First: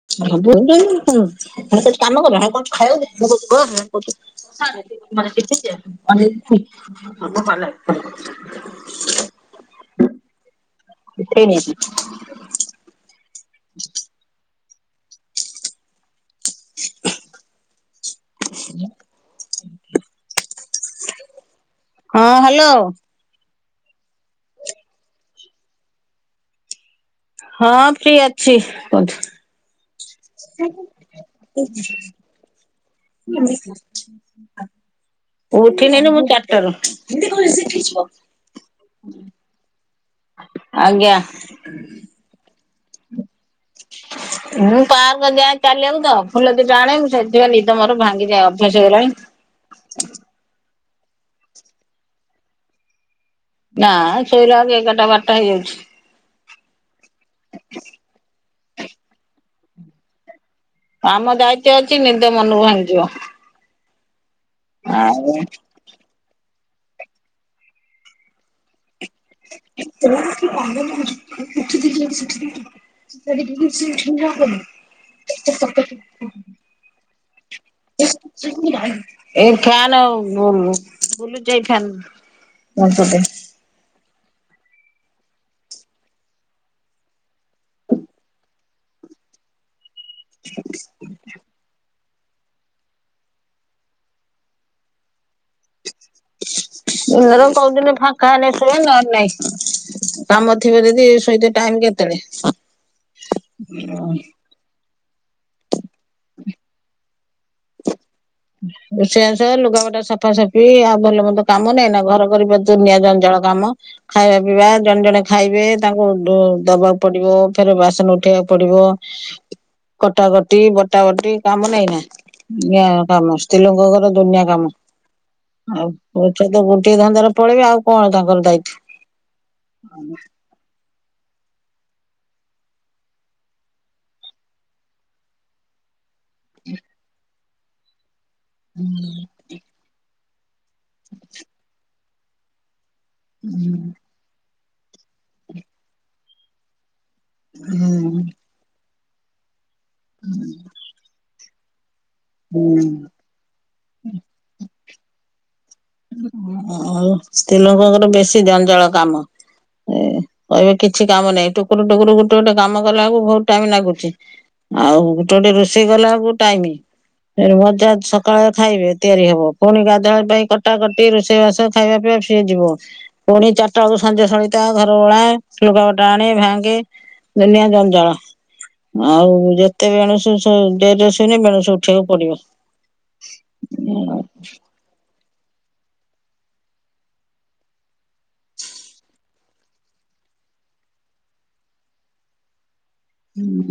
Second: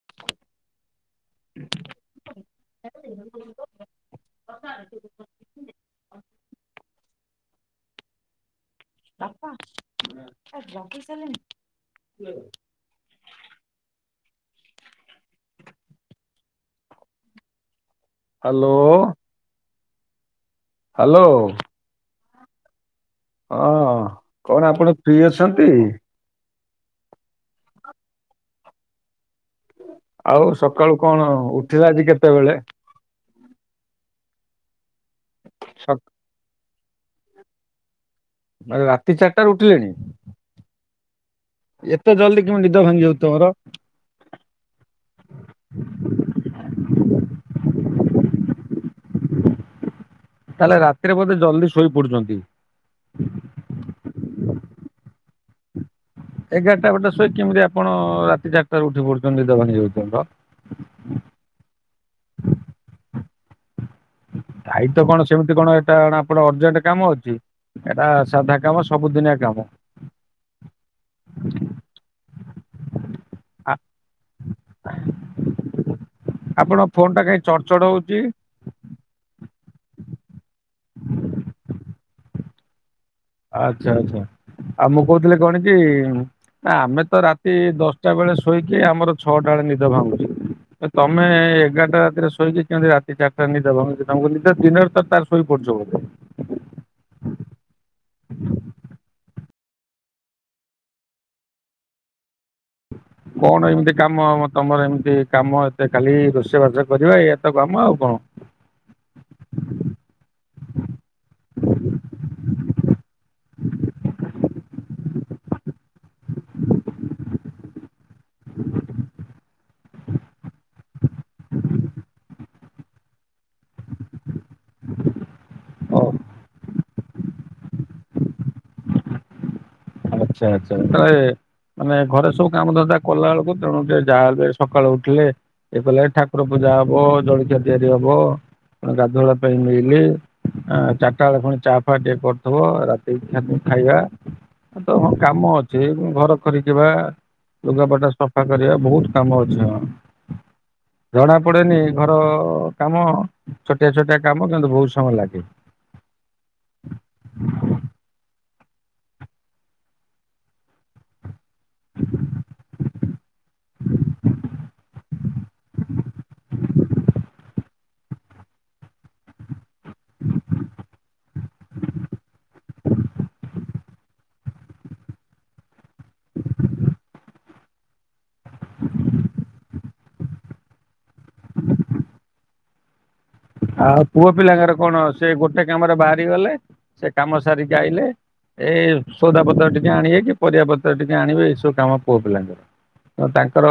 ହେ କାମ କର କଣ ତାକୁ ଖାଇବାକୁ ଦେ [unintelligible] [unintelligible] ବାପା ଆ ଗାଧେଇ ସାରିଲେଣି? ହ୍ୟାଲୋ। ହ୍ୟାଲୋ। ହଁ ହ୍ୟାଲୋ। ହଁ କଣ ଆପଣ ଫ୍ରି ଅଛନ୍ତି? ହଁ ଫ୍ରି ଅଛି କୁହନ୍ତୁ। ଆଉ ସକାଳୁ କଣ ଉଠିଲେ ଆଜି କେତେବେଳେ? ସକ- ଉଠିନିନି ମୁଁ ଚାର ଟାରୁ। ମାନେ ରାତି ଚାରିଟାରୁ ଉଠିଲେଣି? ଆଜ୍ଞା ଏତେ ଜଲଦି କେମିତି ନିଦ ଭାଙ୍ଗି ଯାଉଚି ତମର? ମୁଁ ପାର୍କ ଯାଏ ଚାଲିବାକୁ ତ ଫୁଲ ଦି ଟା ଆଣେ ମୁଁ ସେଇଥିପାଇଁ ନିଦ ମୋର ଭାଙ୍ଗିଯାଏ ଅଭ୍ୟାସ ହେଇଗଲାଣି। ତାହେଲେ ରାତିରେ ବୋଧେ ଜଲ୍ଦି ଶୋଇ ପଡୁଛନ୍ତି? ନା ଶୋଇଲା ବେଳକୁ ଏଗାରଟା ବାରଟା ହେଇଯାଉଛି। ଏଗାରଟା ବାରଟା ଶୋଇ କେମିତି ଆପଣ ରାତି ଚାରିଟାରୁ ଉଠି ପଡୁଛନ୍ତି ନିଦ ଭାଙ୍ଗି ଯାଉଚି ତମର? ଆମ ଦାୟିତ୍ୱ ଅଛି ନିଦ ମନକୁ ଭାଙ୍ଗିଯିବ। ଦାୟିତ୍ଵ ଆଉ କଣ ସେମିତି କଣ ଏଟା ଆପଣ ଅରଜେଣ୍ଟ କାମ ଅଛି, ଏଟା ସାଧା କାମ ସବୁଦିନିଆ କାମ। [unintelligible] ଆ- [unintelligible] ଆପଣଙ୍କ ଫୋନ ଟା କାଇଁ ଚଡ୍ ଚଡ୍ ହୋଉଛି? ଏଇ ଫ୍ୟାନ [inaudible] ବୁଲୁଛି ଏଇ ଫ୍ୟାନ। [unintelligible] ଆଚ୍ଛା ଆଚ୍ଛା ଆଉ ମୁଁ କହୁଥିଲି କଣ କି ଆମେ ତ ରାତି ଦଶଟା ବେଳେ ଶୋଇକି ଆମର ଛଅଟା ବେଳେ ନିଦ ଭାଙ୍ଗୁଚି। ତମେ ଏଗାରଟା ରାତିରେ ଶୋଇକି କେମିତି ରାତି ଚାରିଟାରେ ନିଦେ ଭାଙ୍ଗୁଛି ତମକୁ ନିଦ ଦିନରେ ତାର ସୋଇପଡୁଚ ବୋଧେ? ମୋର କୋଉଦିନ ଫାଙ୍କା ହେଲେ ସୁଏ ନହେଲେ ନାଇଁ। କାମ ଥିବ ଯଦି ଶୋଇତେ ଟାଇମ କେତେବେଳେ? କଣ ଏମିତି କାମ ତମର ଏମିତି କାମ ଏତେ ଖାଲି ରୋଷେଇ ବାଷ କରିବା ଏୟା ତ କାମ ଆଉ କଣ? ରୋଷେଇବାସ ଲୁଗାପଟା ସଫାସଫି ଆଉ ଭଲ ମନ୍ଦ କାମ ନହିଁ ନା ଘର କରି ବା ଦୁନିଆ ଜଞ୍ଜାଳ କାମ। ଖାଇବା ପିଇବା ଜଣେ ଜଣେ ଖାଇବେ ତାଙ୍କୁ ଦବାକୁ ପଡିବ ଫେର ବାସନ ଉଠ ଉଠେଇଆକୁ ପଡିବ କଟାକଟି ବଟା ବଟି କାମ ନାଇଁ ନା। କାମ ସ୍ତ୍ରୀଲଙ୍କଙ୍କର ଦୁନିଆ କାମ ଆଉ [unintelligible] ଗୋଟିଏ ଧନ୍ଦାରେ ପଳେଇବେ ଆଉ କଣ ତାଙ୍କର ଦାୟିତ୍ଵ। ଆଚ୍ଛା ଆଚ୍ଛା ତାହଲେ ମାନେ ଘରେ ସବୁ କାମ ଧନ୍ଦା କଲା ବେଳକୁ ତେଣୁ ଟିକେ ଯାହା ହେଲେ ସକାଳୁ ଉଠିଲେ ଇଏ କଲେ ଠକୁ ର ପୂଜା ହବ, ଜଳଖିଆ ତିଆରି ହବ, ଗାଧୁଆବେଳ ପାଇଁ ମିଲି। ଚାରିଟା ବେଳେ ଫୁଣି ଚା ଫାହା ଟିକେ କରିଥିବ ରାତି ଖାଇବା। ତ ହଁ କାମ ଅଛି ଘର ଖରିକିବା ଲୁଗାପଟା ହୁଁ ସଫା କରିବା ବୋହୁତ୍ କାମ ଅଛି ହଁ। ହୁଁ। ଜଣା ପଡେନି ଘର କାମ ଛୋଟିଆ ଛୋଟିଆ କାମ କିନ୍ତୁ ବୋହୁତ୍ ସମୟ ଲାଗେ। ଆଉ ସ୍ତ୍ରୀଲୋକଙ୍କର ବେଶୀ ଜଞ୍ଜାଳ କାମ। ଏ କହିବେ କିଛି କାମ ନାଇଁ। ଟୁକୁରୁ ଟୁକୁରୁ ଗୋଟେ ଗୋଟେ କାମ କଲାବେଳକୁ ବୋହୁତ୍ ଟାଇମ୍ ଲାଗୁଛି ଆଉ ଗୋଟେ ଗୋଟେ ରୋଷେଇ କଲାବେଳକୁ ଟାଇମି ମଜା ସକାଳେ ଖାଇବେ ତିଆରି ହବ, ପୁଣି ଗାଧୁଆ ପାଇଁ ଖ କଟା କଟି ରୋଷେଇବାସ ଖାଇବା ପିଇବା ସିଏ ଯିବ। ପୁଣି ଚାରିଟା ବଳକୁ ସଞ୍ଜ ସଳିତା ଘର ଓଳା ଲୁକାପଟା ଆଣେ ଭାଙ୍ଗେ। ଦୁନିଆ ଜଞ୍ଜାଳ। ଆଉ ଯେତେବେଲେ [unintelligible] ଡେରି ରେ ଶୋଇଲେ ସେ ବେଳୁ ଉଠେଇକୁ ପଡିବ। ଆଉ ପୁଅ ପିଲାଙ୍କର କଣ ସେ ଗୋଟେ କାମ ରେ ବାହାରି ଗଲେ ସେ କାମ ସାରିକି ଆଇଲେ। ଏଇ ସଉଦାପତ୍ର ଟିକେ ଆଣିବେ କି ପରିବାପତ୍ର ଟିକେ ଆଣିବେ, ଏଇସବୁ କାମ ପୁଅ ପିଲାଙ୍କର ତ ତାଙ୍କର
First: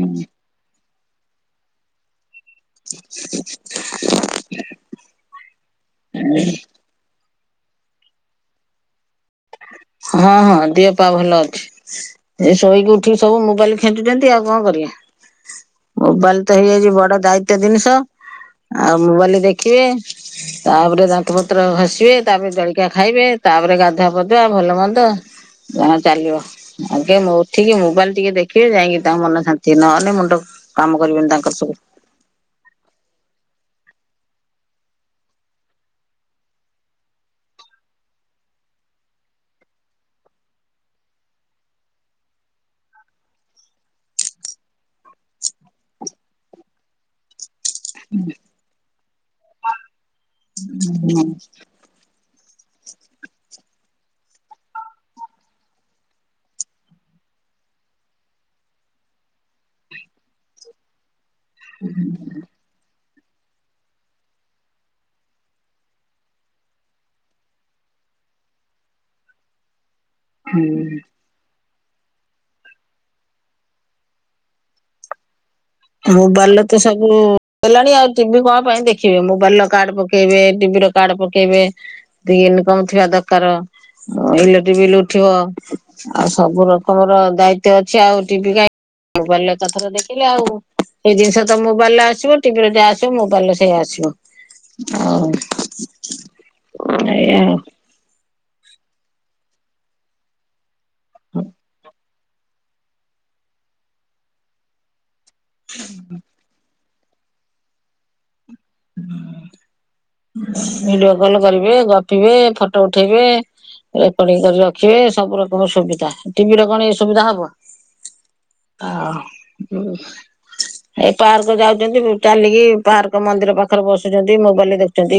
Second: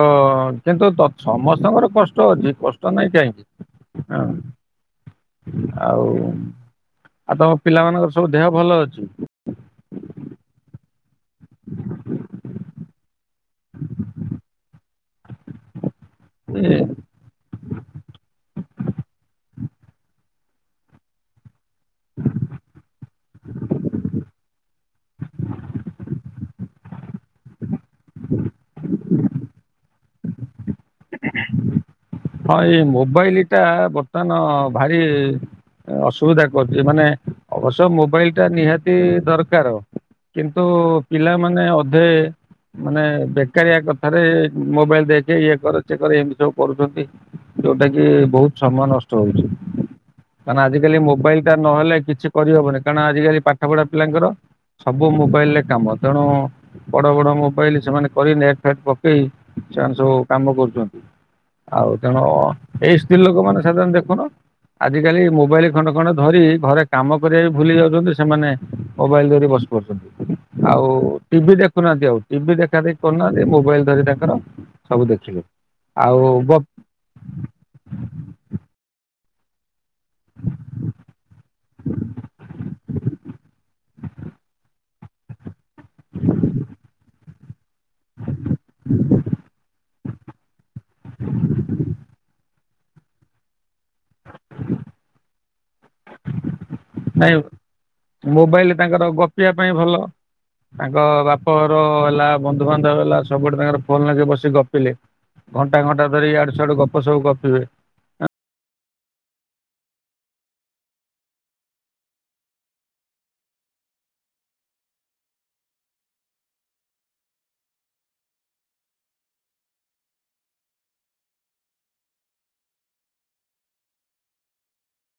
କିନ୍ତୁ ସମସ୍ତଙ୍କର କଷ୍ଟ ଅଛି। ବଷ୍ଟା ନାଇଁ କାହିଁକି ହଁ। ଆଉ ଆଉ ତମ ପିଲାମାନଙ୍କର ସବୁ ଦେହ ଭଲ ଅଛି? ହଁ ହଁ ଦିହ ପା ଭଲ ଅଛି। ଏ ଶୋଇକି ଉଠିକି ସବୁ ମୋବାଇଲ ଖେଚୁଛନ୍ତି ଆଉ କଣ କରିବା? ମୋବାଇଲ୍ ତ ଏ ହେଇଯାଇଛି ବଡ ଦାୟିତ୍ ଏତେ ଜିନିଷ ଆଉ ମୋବାଇଲ ଦେଖିବେ ତାପରେ ତା ପଟ ପତ୍ର ଘସିବେ ତାପରେ ଜଳିକା ଖାଇବେ ତାପରେ ଗାଧୁଆ ପଦୁଆ ଭଲ ମନ୍ଦ ଜ ଚାଲିବ ଆଜ୍ଞ ଉଠିକି ମୋବାଇଲ ଟିକେ ଦେଖିବେ ଯାଇକି ତାଙ୍କ ମନ ଶାନ୍ତି ନେଲେ ମୁଣ୍ଡ କାମ କରିବନି ତାଙ୍କର ସବୁ। ହଁ ଏଇ ମୋବାଇଲ ଟା ବର୍ତ୍ତମାନ ଭାରି ଅସୁବିଧା କରୁଛି, ମାନେ ଅବଶ୍ୟ ମୋବାଇଲ ଟା ନିହାତି ଦରକାର। କିନ୍ତୁ ପିଲାମାନେ ଅଧେ ମାନେ ବେକାରିଆ କଥାରେ ମୋବାଇଲ ଦେଖେ ଇଏ କର ସେଏ କର ଏମିତି ସବୁ କରୁଛନ୍ତି। ଯୋଉଟା କି ବହୁତ ସମୟ ନଷ୍ଟ ହଉଛି ମାନେ ଆଜିକାଲି ମୋବାଇଲ ଟା ନହେଲେ କିଛି କରିହବନି କାରଣ ଆଜିିକାଲି ପାଠ ପଢା ପିଲାଙ୍କର ସବୁ ମୋବାଇଲରେ କାମ ତେଣୁ ବଡ ବଡ ମୋବାଇଲ ସେମାନେ କରି ନେଟ ଫେଟ ପକେଇ ସେମାନେ ସବୁ କାମ କରୁଛନ୍ତି। ଆଉ ତେଣୁ ଏଇ ସ୍ତ୍ରୀ ଲୋକ ମାନେ ସାଧାରଣ ଦେଖୁନ। ଆଜିକାଲି ମୋବାଇଲ ଖଣ୍ଡେ ଖଣ୍ଡେ ଧରି ଘରେ କାମ କରିବା ବି ଭୁଲି ଯାଉଛନ୍ତି ସେମାନେ ମୋବାଇଲ ଧରି ବସ ପଡୁଛନ୍ତି ଆଉ ଟିଭି ଦେଖୁନାହାନ୍ତି ଆଉ ଟିଭି ଦେଖା ଦେଖି କରୁନାହାନ୍ତି ମୋବାଇଲ ଧରି ତାଙ୍କର ସବୁ ଦେଖିଲେ। ଆଉ ମୋବାଇଲେ ତ ତ ସବୁ ଦେଲାଣି ଆଉ ଟିଭି କଣ ପାଇଁ ଦେଖିବେ ମୋବାଇଲ ର କାର୍ଡ ପକେଇବେ ଟିଭି ର କାର୍ଡ ପକେଇବେ। ଏତେ ଇନକମ ଥିବା ଦରକାର। ଇଲେଟି ବିଲ ଉଠିବ, ଆଉ ସବୁ ରକମର ଦାୟିତ୍ଵ ଏତେ ଅଛି ଆଉ ଟିଭି କାଁ ମୋବାଇଲ ଏଥର ଦେଖିଲେ ଆଉ। ସେଇ ଜିନଷ ତ ମୋବାଇଲ ରେ ଆସିବ ଟିଭି ରେ ଯା ଆସ୍ ମୋବାଇଲ ସେୟା ଆସିବ ଆଉ ନାଇଁ ମୋବାଇଲ ତାଙ୍କର ଗପିବା ପାଇଁ ଭଲ। ତାଙ୍କ ବାପଘର ହେଲା ବନ୍ଧୁବାନ୍ଧବ ହେଲା ସବୁଆଡ଼େ ତାଙ୍କର ଫୋନ ଲଗେଇ ବସିକି ଗପିଲେ। ଘଣ୍ଟା ଘଣ୍ଟା ଧରି ୟାଡୁ ସିଆଡୁ ଗପ ସବୁ ଗପିବେ। ଭିଡିଓ କଲ କରିବେ, ଗପିବେ, ଫଟୋ ଉଠେଇବେ। ରେକର୍ଡି କରି ରଖିବେ ସବୁ ରକମ ସୁବିଧା ଟିଭି ର କଣ ଏ ସୁବିଧା ହବ। ଆ ଉଁ। ଏ ପାର୍କ ଯାଉଛନ୍ତି ଚାଲିକି ପାର୍କ ମନ୍ଦିର ପାଖରେ ବସୁଛନ୍ତି ମୋବାଇଲ ଦେଖୁଛନ୍ତି।